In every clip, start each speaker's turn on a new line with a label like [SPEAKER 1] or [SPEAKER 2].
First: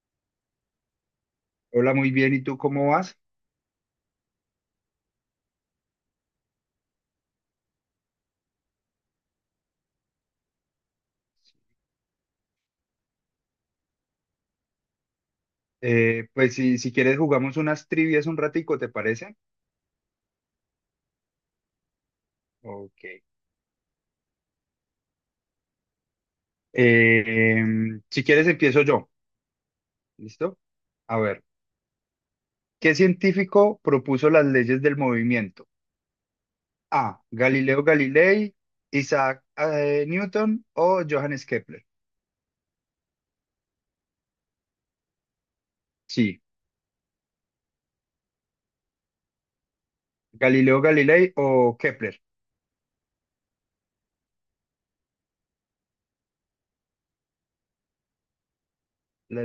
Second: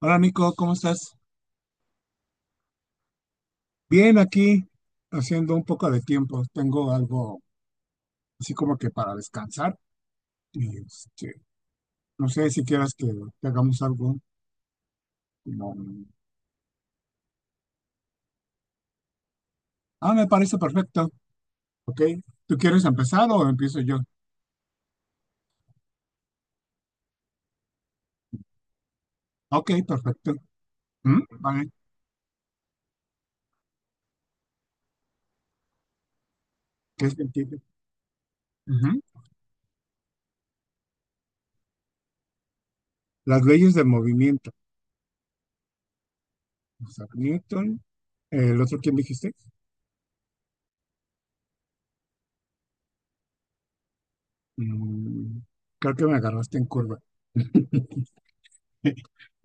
[SPEAKER 1] Hola Nico, ¿cómo estás?
[SPEAKER 2] Hola, muy bien. ¿Y tú cómo vas?
[SPEAKER 1] Bien, aquí haciendo un poco de tiempo. Tengo algo así como que para descansar. Y no sé si quieras que hagamos algo. como-
[SPEAKER 2] Pues si quieres jugamos unas trivias un ratico, ¿te parece?
[SPEAKER 1] Ah, me parece perfecto. Ok. ¿Tú quieres
[SPEAKER 2] Ok.
[SPEAKER 1] empezar o empiezo yo?
[SPEAKER 2] Eh, si quieres empiezo yo.
[SPEAKER 1] Ok, perfecto.
[SPEAKER 2] ¿Listo? A ver,
[SPEAKER 1] Vale,
[SPEAKER 2] ¿qué científico propuso las leyes del movimiento?
[SPEAKER 1] ¿qué es
[SPEAKER 2] A.
[SPEAKER 1] mentira?
[SPEAKER 2] Galileo Galilei,
[SPEAKER 1] Ujú.
[SPEAKER 2] Isaac Newton o Johannes Kepler.
[SPEAKER 1] Las leyes del movimiento.
[SPEAKER 2] Sí,
[SPEAKER 1] Isaac Newton. ¿El otro quién dijiste?
[SPEAKER 2] Galileo Galilei o Kepler.
[SPEAKER 1] Mm, Creo que me agarraste en curva.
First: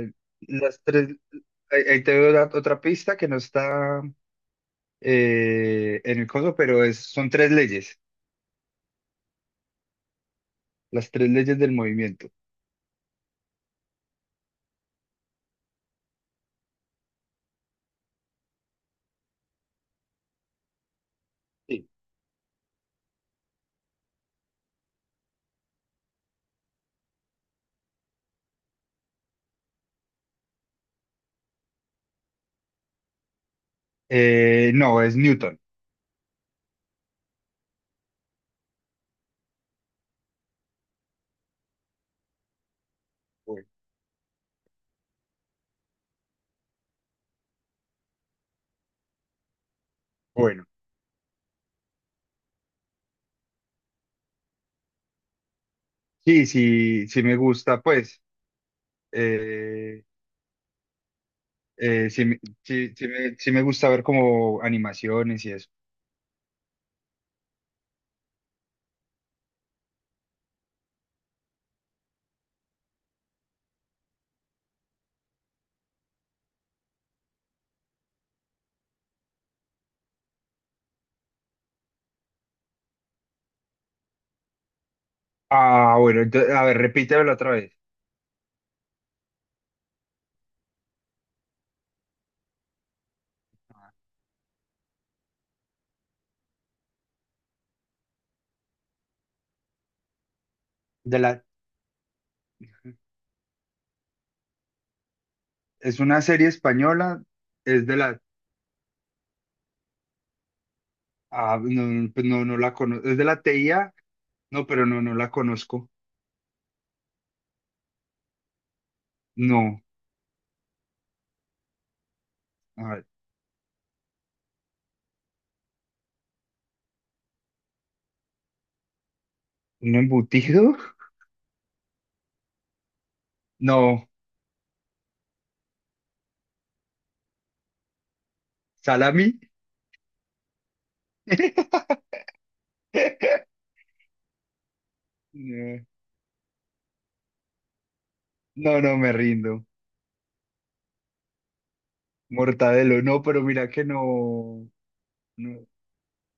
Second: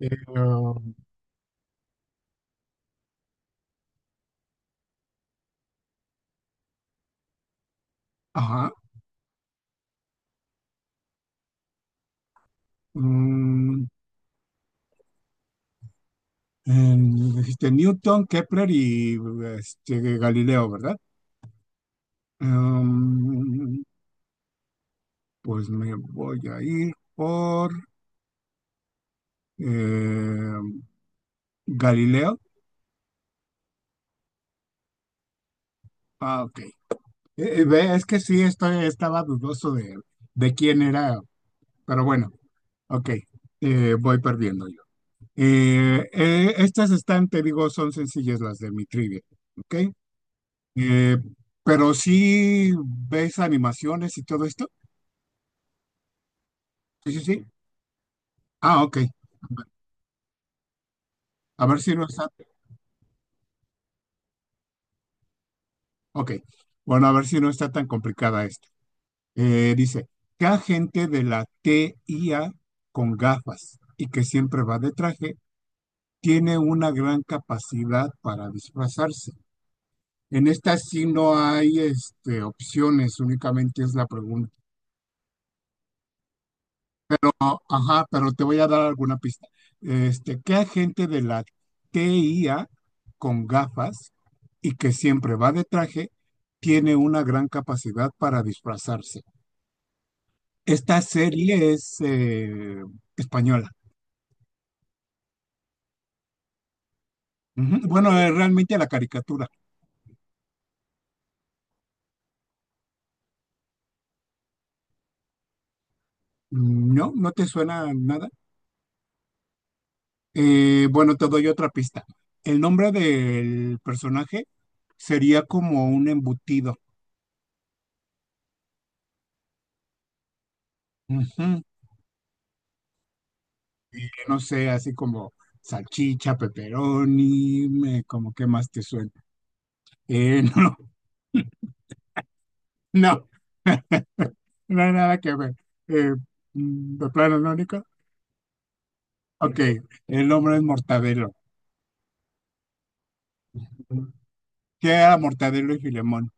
[SPEAKER 1] Eh,
[SPEAKER 2] las
[SPEAKER 1] um,
[SPEAKER 2] tres. Ahí te doy otra pista que no está en el coso, pero son tres leyes.
[SPEAKER 1] ajá.
[SPEAKER 2] Las tres leyes del movimiento.
[SPEAKER 1] Mm, Dijiste Newton, Kepler y Galileo, ¿verdad?
[SPEAKER 2] Sí.
[SPEAKER 1] Em, pues me voy a ir por em, Galileo.
[SPEAKER 2] No, es Newton.
[SPEAKER 1] Ah, ok. Ve, es que sí, estaba dudoso de quién era, pero bueno, ok.
[SPEAKER 2] Bueno.
[SPEAKER 1] Voy perdiendo yo. Estas están, te digo, son sencillas las de mi trivia, ¿ok?
[SPEAKER 2] Bueno,
[SPEAKER 1] Eh, pero sí ves animaciones y todo esto.
[SPEAKER 2] sí, sí,
[SPEAKER 1] Sí, sí,
[SPEAKER 2] sí me
[SPEAKER 1] sí.
[SPEAKER 2] gusta, pues.
[SPEAKER 1] Ah, ok.
[SPEAKER 2] eh,
[SPEAKER 1] A ver si no
[SPEAKER 2] sí,
[SPEAKER 1] está.
[SPEAKER 2] sí me gusta ver como animaciones y eso.
[SPEAKER 1] Ok. Bueno, a ver si no está tan complicada esta. Dice, ¿qué agente de la TIA con gafas y que siempre va de traje tiene una gran capacidad para disfrazarse? En esta sí no hay opciones, únicamente es la pregunta.
[SPEAKER 2] Ah, bueno, a ver, repítemelo otra
[SPEAKER 1] No,
[SPEAKER 2] vez.
[SPEAKER 1] ajá, pero te voy a dar alguna pista. Este, ¿qué agente de la TIA con gafas y que siempre va de traje tiene una gran capacidad para disfrazarse? Esta
[SPEAKER 2] De la,
[SPEAKER 1] serie es española.
[SPEAKER 2] es una serie española,
[SPEAKER 1] Ujú.
[SPEAKER 2] es de
[SPEAKER 1] Bueno,
[SPEAKER 2] la,
[SPEAKER 1] es realmente la caricatura.
[SPEAKER 2] ah, no, no, pues no, no la conozco. Es de la TIA, no, pero no, no la conozco.
[SPEAKER 1] No, no te suena nada.
[SPEAKER 2] No,
[SPEAKER 1] Bueno, te doy otra pista. El
[SPEAKER 2] a
[SPEAKER 1] nombre
[SPEAKER 2] ver,
[SPEAKER 1] del personaje sería como un embutido.
[SPEAKER 2] ¿un embutido?
[SPEAKER 1] Ujú. Y
[SPEAKER 2] No,
[SPEAKER 1] no sé, así como salchicha, pepperoni, como qué más te suena.
[SPEAKER 2] salami.
[SPEAKER 1] No, no, no hay nada que ver.
[SPEAKER 2] No.
[SPEAKER 1] Eh, mm, de plano, ¿no, Nico?
[SPEAKER 2] No, no me
[SPEAKER 1] Ok,
[SPEAKER 2] rindo.
[SPEAKER 1] el nombre es Mortadelo.
[SPEAKER 2] Mortadelo, no, pero mira que no,
[SPEAKER 1] Que era
[SPEAKER 2] no,
[SPEAKER 1] Mortadelo y Filemón.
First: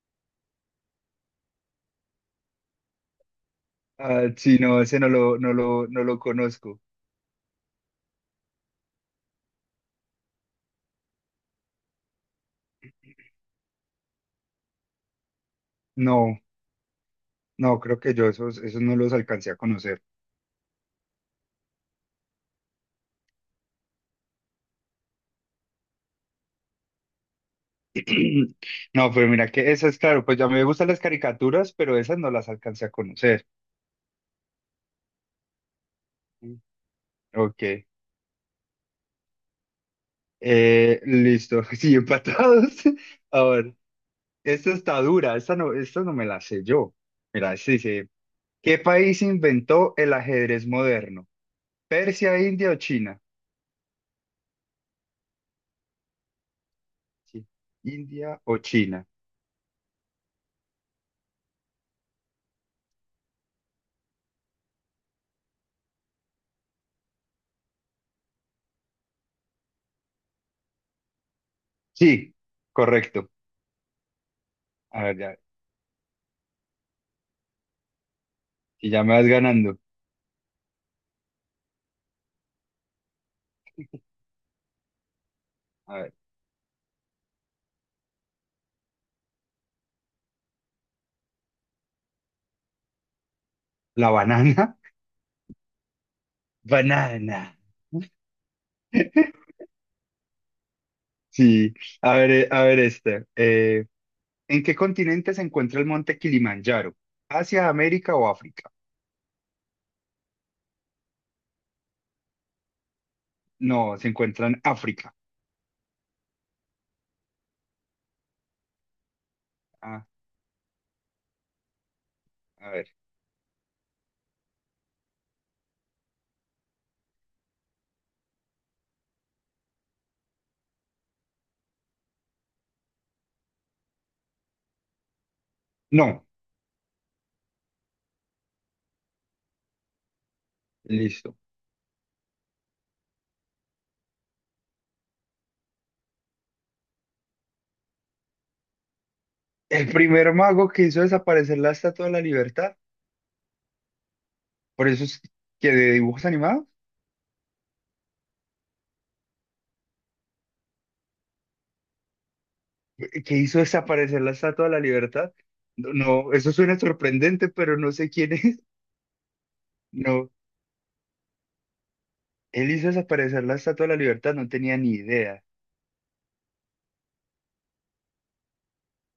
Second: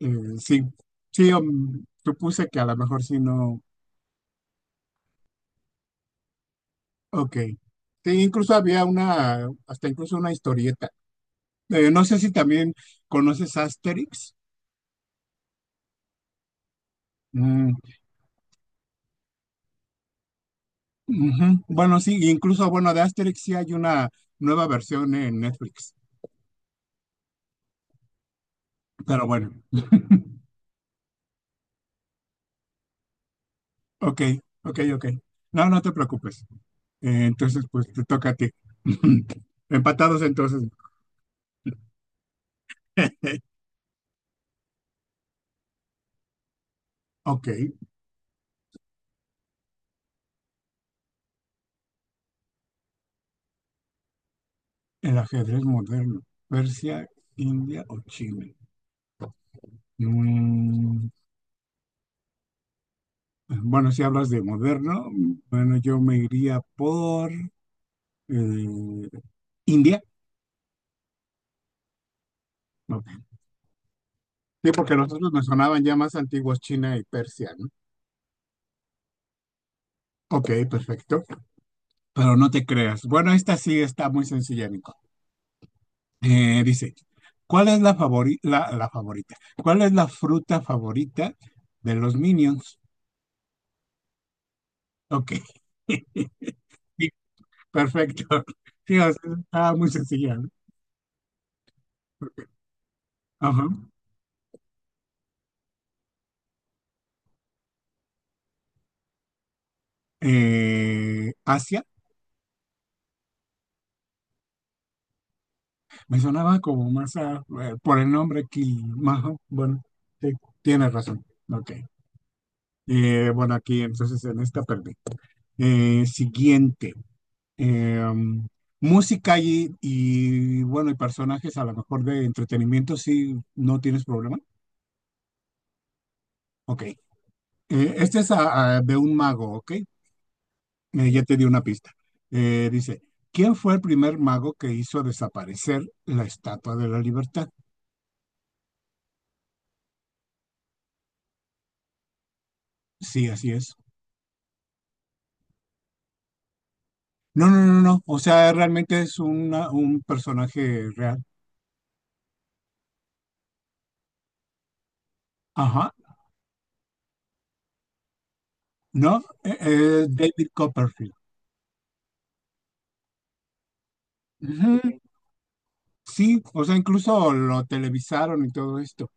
[SPEAKER 1] Eh, sí, sí, supuse que a lo mejor sí no.
[SPEAKER 2] ah, sí, no, ese no lo conozco.
[SPEAKER 1] Ok. Sí, incluso había una, hasta incluso una historieta. No sé si también conoces Asterix.
[SPEAKER 2] No,
[SPEAKER 1] Mm,
[SPEAKER 2] no, creo que yo esos no los alcancé a conocer.
[SPEAKER 1] ujú. Bueno, sí, incluso, bueno, de Asterix sí hay una nueva versión en Netflix.
[SPEAKER 2] No,
[SPEAKER 1] Pero
[SPEAKER 2] pero mira
[SPEAKER 1] bueno,
[SPEAKER 2] que esas, claro, pues ya me gustan las caricaturas, pero esas no las alcancé a conocer.
[SPEAKER 1] ok, ok, ok. No, no te preocupes.
[SPEAKER 2] Mm.
[SPEAKER 1] Entonces,
[SPEAKER 2] Ok,
[SPEAKER 1] pues te toca a ti. Empatados entonces.
[SPEAKER 2] listo, sí, empatados. A ver, esta está dura, esta no me la sé yo.
[SPEAKER 1] Ok.
[SPEAKER 2] Mira, este dice, ¿qué país inventó el ajedrez moderno? ¿Persia, India o China?
[SPEAKER 1] El ajedrez moderno, Persia,
[SPEAKER 2] Sí.
[SPEAKER 1] India o
[SPEAKER 2] India
[SPEAKER 1] China.
[SPEAKER 2] o China.
[SPEAKER 1] Mm, bueno, si hablas de moderno, bueno, yo me iría por eh, India.
[SPEAKER 2] Sí,
[SPEAKER 1] ¿No?
[SPEAKER 2] correcto.
[SPEAKER 1] Sí, porque
[SPEAKER 2] A
[SPEAKER 1] los
[SPEAKER 2] ver,
[SPEAKER 1] otros
[SPEAKER 2] ya,
[SPEAKER 1] me sonaban ya más antiguos, China y Persia, ¿no?
[SPEAKER 2] si ya me vas ganando.
[SPEAKER 1] Ok, perfecto. Pero no te creas. Bueno, esta sí está muy sencilla, Nico.
[SPEAKER 2] A ver,
[SPEAKER 1] Dice, ¿cuál es la favorita? ¿Cuál es la fruta favorita de los Minions?
[SPEAKER 2] la banana.
[SPEAKER 1] Ok.
[SPEAKER 2] Banana.
[SPEAKER 1] Perfecto. Sí, o sea, estaba muy sencilla. ¿No?
[SPEAKER 2] Sí. A ver, a ver este.
[SPEAKER 1] Ajá.
[SPEAKER 2] ¿En qué continente se encuentra el monte Kilimanjaro? ¿Asia, América o África?
[SPEAKER 1] Asia,
[SPEAKER 2] No, se encuentra en África.
[SPEAKER 1] me sonaba como más por el nombre aquí. Ajá, bueno,
[SPEAKER 2] Ah,
[SPEAKER 1] sí, tienes razón. Ok.
[SPEAKER 2] a ver.
[SPEAKER 1] Bueno, aquí entonces en esta perdí. Siguiente. Eh, música bueno, y personajes a lo mejor de entretenimiento, si no tienes problema.
[SPEAKER 2] No,
[SPEAKER 1] Ok. Este es de un mago, ¿ok? Ya te
[SPEAKER 2] listo.
[SPEAKER 1] di una pista. Dice, ¿quién fue el primer mago que hizo desaparecer la Estatua de la Libertad?
[SPEAKER 2] El primer mago que hizo desaparecer la Estatua de la Libertad.
[SPEAKER 1] Sí, así es.
[SPEAKER 2] Por eso es que de dibujos animados.
[SPEAKER 1] No, no, no, no. O sea, realmente es un personaje real.
[SPEAKER 2] Que hizo desaparecer la Estatua de la Libertad.
[SPEAKER 1] Ajá.
[SPEAKER 2] No, no, eso suena sorprendente, pero no sé quién es.
[SPEAKER 1] ¿No?
[SPEAKER 2] No,
[SPEAKER 1] David Copperfield.
[SPEAKER 2] él hizo desaparecer la Estatua de la Libertad, no tenía
[SPEAKER 1] Ujú.
[SPEAKER 2] ni idea.
[SPEAKER 1] Sí, o sea, incluso lo televisaron y todo esto.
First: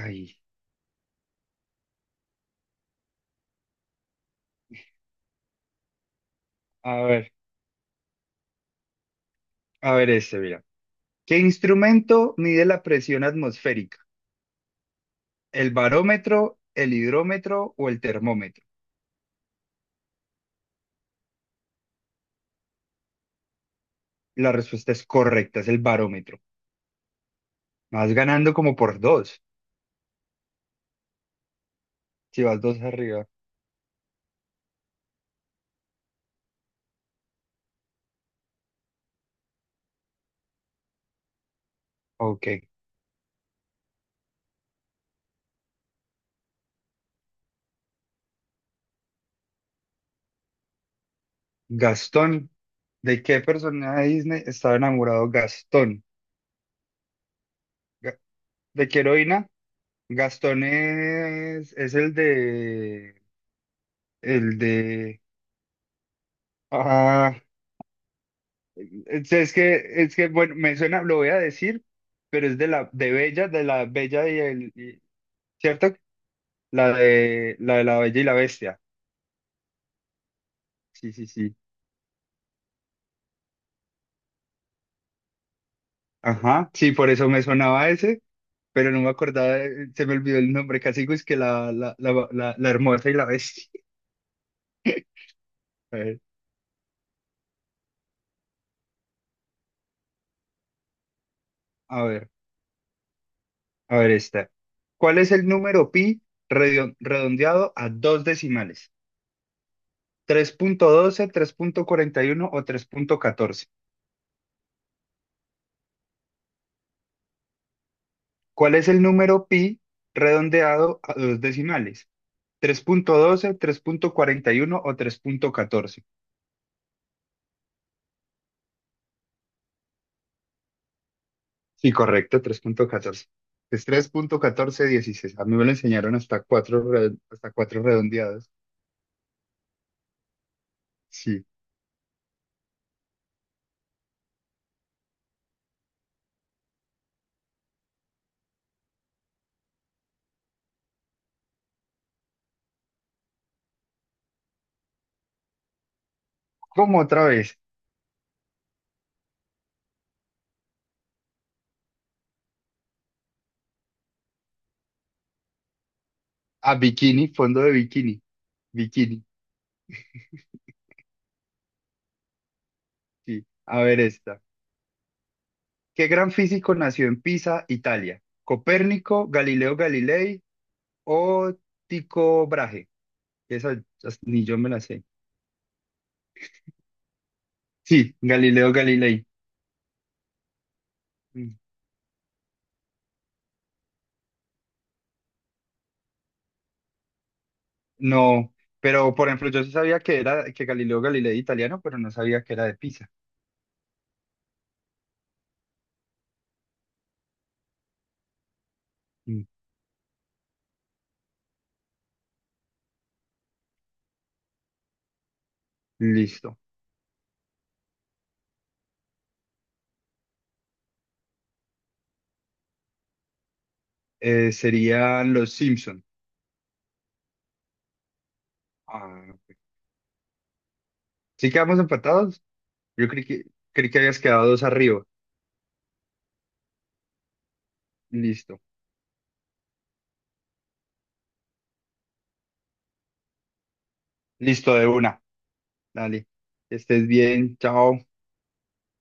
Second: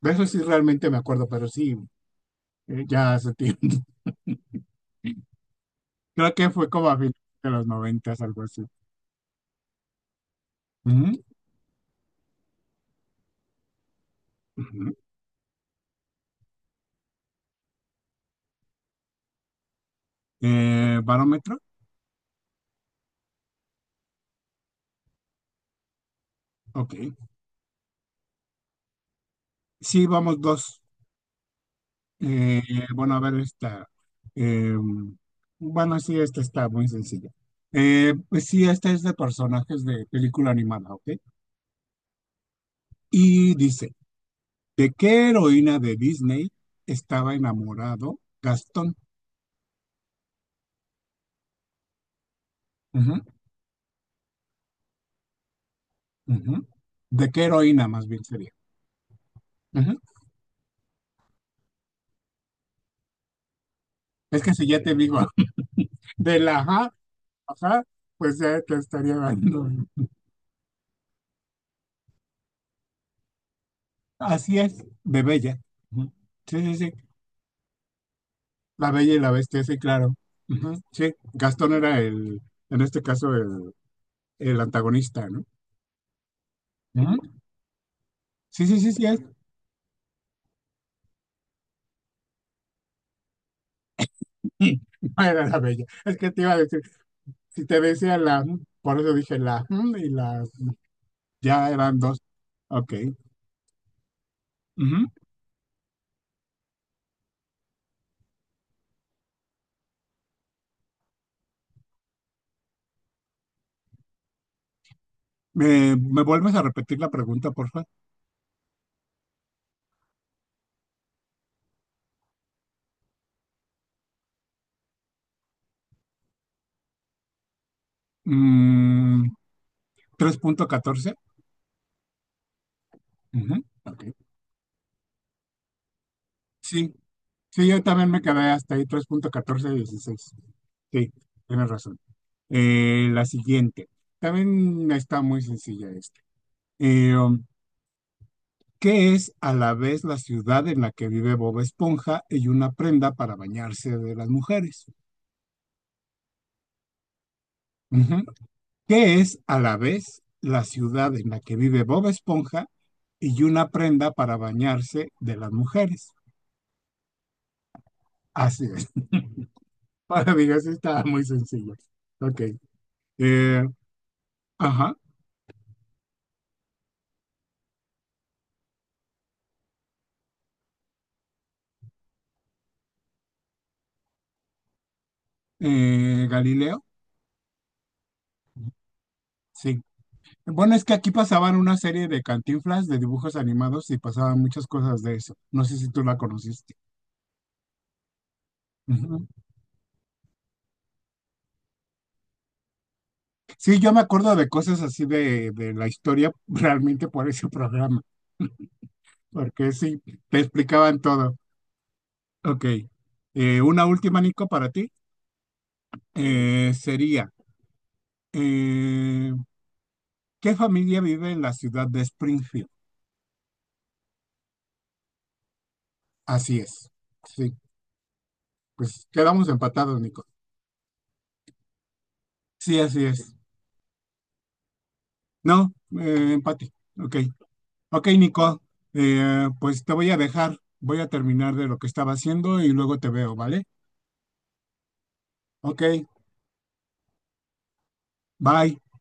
[SPEAKER 1] De eso sí realmente me acuerdo, pero sí, ya hace tiempo. Creo que fue como a
[SPEAKER 2] a
[SPEAKER 1] finales
[SPEAKER 2] ver,
[SPEAKER 1] de los noventas, algo así.
[SPEAKER 2] a ver este, mira.
[SPEAKER 1] Ujú,
[SPEAKER 2] ¿Qué instrumento mide la presión atmosférica?
[SPEAKER 1] ujú.
[SPEAKER 2] ¿El barómetro, el hidrómetro o el termómetro?
[SPEAKER 1] ¿Barómetro?
[SPEAKER 2] La respuesta es correcta, es el barómetro.
[SPEAKER 1] Ok.
[SPEAKER 2] Vas ganando como por dos,
[SPEAKER 1] Sí, vamos dos.
[SPEAKER 2] si vas
[SPEAKER 1] Eh,
[SPEAKER 2] dos
[SPEAKER 1] bueno, a
[SPEAKER 2] arriba.
[SPEAKER 1] ver esta. Eh, bueno, sí, esta está muy sencilla. Pues sí, esta es de personajes de película animada, ¿ok?
[SPEAKER 2] Ok.
[SPEAKER 1] Y dice, ¿de qué heroína de Disney estaba enamorado Gastón?
[SPEAKER 2] Gastón,
[SPEAKER 1] Ujú,
[SPEAKER 2] ¿de qué personaje de Disney estaba enamorado Gastón?
[SPEAKER 1] ujú. ¿De qué heroína más bien sería?
[SPEAKER 2] ¿De qué heroína?
[SPEAKER 1] Ujú.
[SPEAKER 2] Gastón es el de,
[SPEAKER 1] Es que
[SPEAKER 2] el
[SPEAKER 1] si ya te digo,
[SPEAKER 2] de,
[SPEAKER 1] de la ajá,
[SPEAKER 2] ah,
[SPEAKER 1] ajá, pues ya te estaría dando.
[SPEAKER 2] es que, bueno, me suena, lo voy a decir, pero de Bella, de la Bella y
[SPEAKER 1] Así es, de Bella.
[SPEAKER 2] ¿cierto?
[SPEAKER 1] Ujú. Sí, sí,
[SPEAKER 2] La
[SPEAKER 1] sí.
[SPEAKER 2] de, la de la Bella y la Bestia.
[SPEAKER 1] La Bella y la Bestia, sí, claro. Ujú, sí,
[SPEAKER 2] Sí, sí, sí.
[SPEAKER 1] Gastón era el, en este caso, el antagonista, ¿no?
[SPEAKER 2] Ajá, sí, por
[SPEAKER 1] Ujú.
[SPEAKER 2] eso me sonaba ese,
[SPEAKER 1] Sí, sí,
[SPEAKER 2] pero
[SPEAKER 1] sí,
[SPEAKER 2] no
[SPEAKER 1] sí,
[SPEAKER 2] me
[SPEAKER 1] es.
[SPEAKER 2] acordaba, se me olvidó el nombre, casi es que la hermosa y la bestia.
[SPEAKER 1] No era la Bella.
[SPEAKER 2] A
[SPEAKER 1] Es
[SPEAKER 2] ver,
[SPEAKER 1] que te iba a decir, si te decía la, por eso dije la, mm, y las, ya eran
[SPEAKER 2] a
[SPEAKER 1] dos.
[SPEAKER 2] ver.
[SPEAKER 1] Ok.
[SPEAKER 2] A ver esta.
[SPEAKER 1] Ujú.
[SPEAKER 2] ¿Cuál es el número pi redondeado a dos decimales? Tres punto doce, tres punto cuarenta y uno o tres punto catorce.
[SPEAKER 1] Me vuelves a repetir la pregunta, porfa?
[SPEAKER 2] ¿Cuál es el número pi redondeado a dos decimales? Tres punto doce, tres punto cuarenta y uno o tres punto catorce.
[SPEAKER 1] Mm, 3.14.
[SPEAKER 2] Sí, correcto, 3.14.
[SPEAKER 1] Ujú,
[SPEAKER 2] Es
[SPEAKER 1] ok.
[SPEAKER 2] 3.1416. A mí me lo enseñaron
[SPEAKER 1] Sí,
[SPEAKER 2] hasta
[SPEAKER 1] sí, yo
[SPEAKER 2] cuatro
[SPEAKER 1] también me quedé
[SPEAKER 2] redondeados.
[SPEAKER 1] hasta ahí, 3.1416. Sí,
[SPEAKER 2] Sí.
[SPEAKER 1] tienes razón. La siguiente, también está muy sencilla esta. Eh, um, ¿Qué es a la vez la ciudad en la que vive Bob Esponja y una prenda para bañarse de las mujeres?
[SPEAKER 2] ¿Cómo otra vez?
[SPEAKER 1] Ujú. ¿Qué es a la vez la ciudad en la que vive Bob Esponja y una prenda para bañarse de las mujeres?
[SPEAKER 2] A bikini, fondo de bikini.
[SPEAKER 1] Así es.
[SPEAKER 2] Bikini.
[SPEAKER 1] Para mí, así está muy sencilla. Ok.
[SPEAKER 2] Sí.
[SPEAKER 1] Eh,
[SPEAKER 2] A ver esta.
[SPEAKER 1] ajá.
[SPEAKER 2] ¿Qué gran físico nació en Pisa, Italia? ¿Copérnico, Galileo Galilei o Tycho Brahe? Esa ni yo me la sé.
[SPEAKER 1] Galileo.
[SPEAKER 2] Sí, Galileo Galilei.
[SPEAKER 1] Sí. Bueno, es que aquí
[SPEAKER 2] Mm.
[SPEAKER 1] pasaban una serie de Cantinflas de dibujos animados y pasaban muchas cosas de eso. No sé si tú la conociste.
[SPEAKER 2] No, pero
[SPEAKER 1] Ujú.
[SPEAKER 2] por ejemplo, yo sí sabía que era que Galileo Galilei era italiano, pero no sabía que era de Pisa.
[SPEAKER 1] Sí, yo me acuerdo de cosas así de la historia realmente por ese programa,
[SPEAKER 2] Mm.
[SPEAKER 1] porque sí, te explicaban todo. Ok, una última, Nico, para ti
[SPEAKER 2] Listo.
[SPEAKER 1] sería, eh, ¿qué familia vive en la ciudad de Springfield?
[SPEAKER 2] Serían los Simpson.
[SPEAKER 1] Así es. Sí, pues
[SPEAKER 2] Ah,
[SPEAKER 1] quedamos empatados, Nico.
[SPEAKER 2] ¿sí quedamos empatados?
[SPEAKER 1] Sí, así
[SPEAKER 2] Yo creí
[SPEAKER 1] es.
[SPEAKER 2] que, creí que habías quedado dos arriba.
[SPEAKER 1] No, empate. Ok. Ok,
[SPEAKER 2] Listo.
[SPEAKER 1] Nico, pues te voy a dejar, voy a terminar de lo que estaba haciendo y luego te veo, ¿vale?
[SPEAKER 2] Listo, de una.
[SPEAKER 1] Ok,
[SPEAKER 2] Dale. Que estés bien. Chao.
[SPEAKER 1] bye.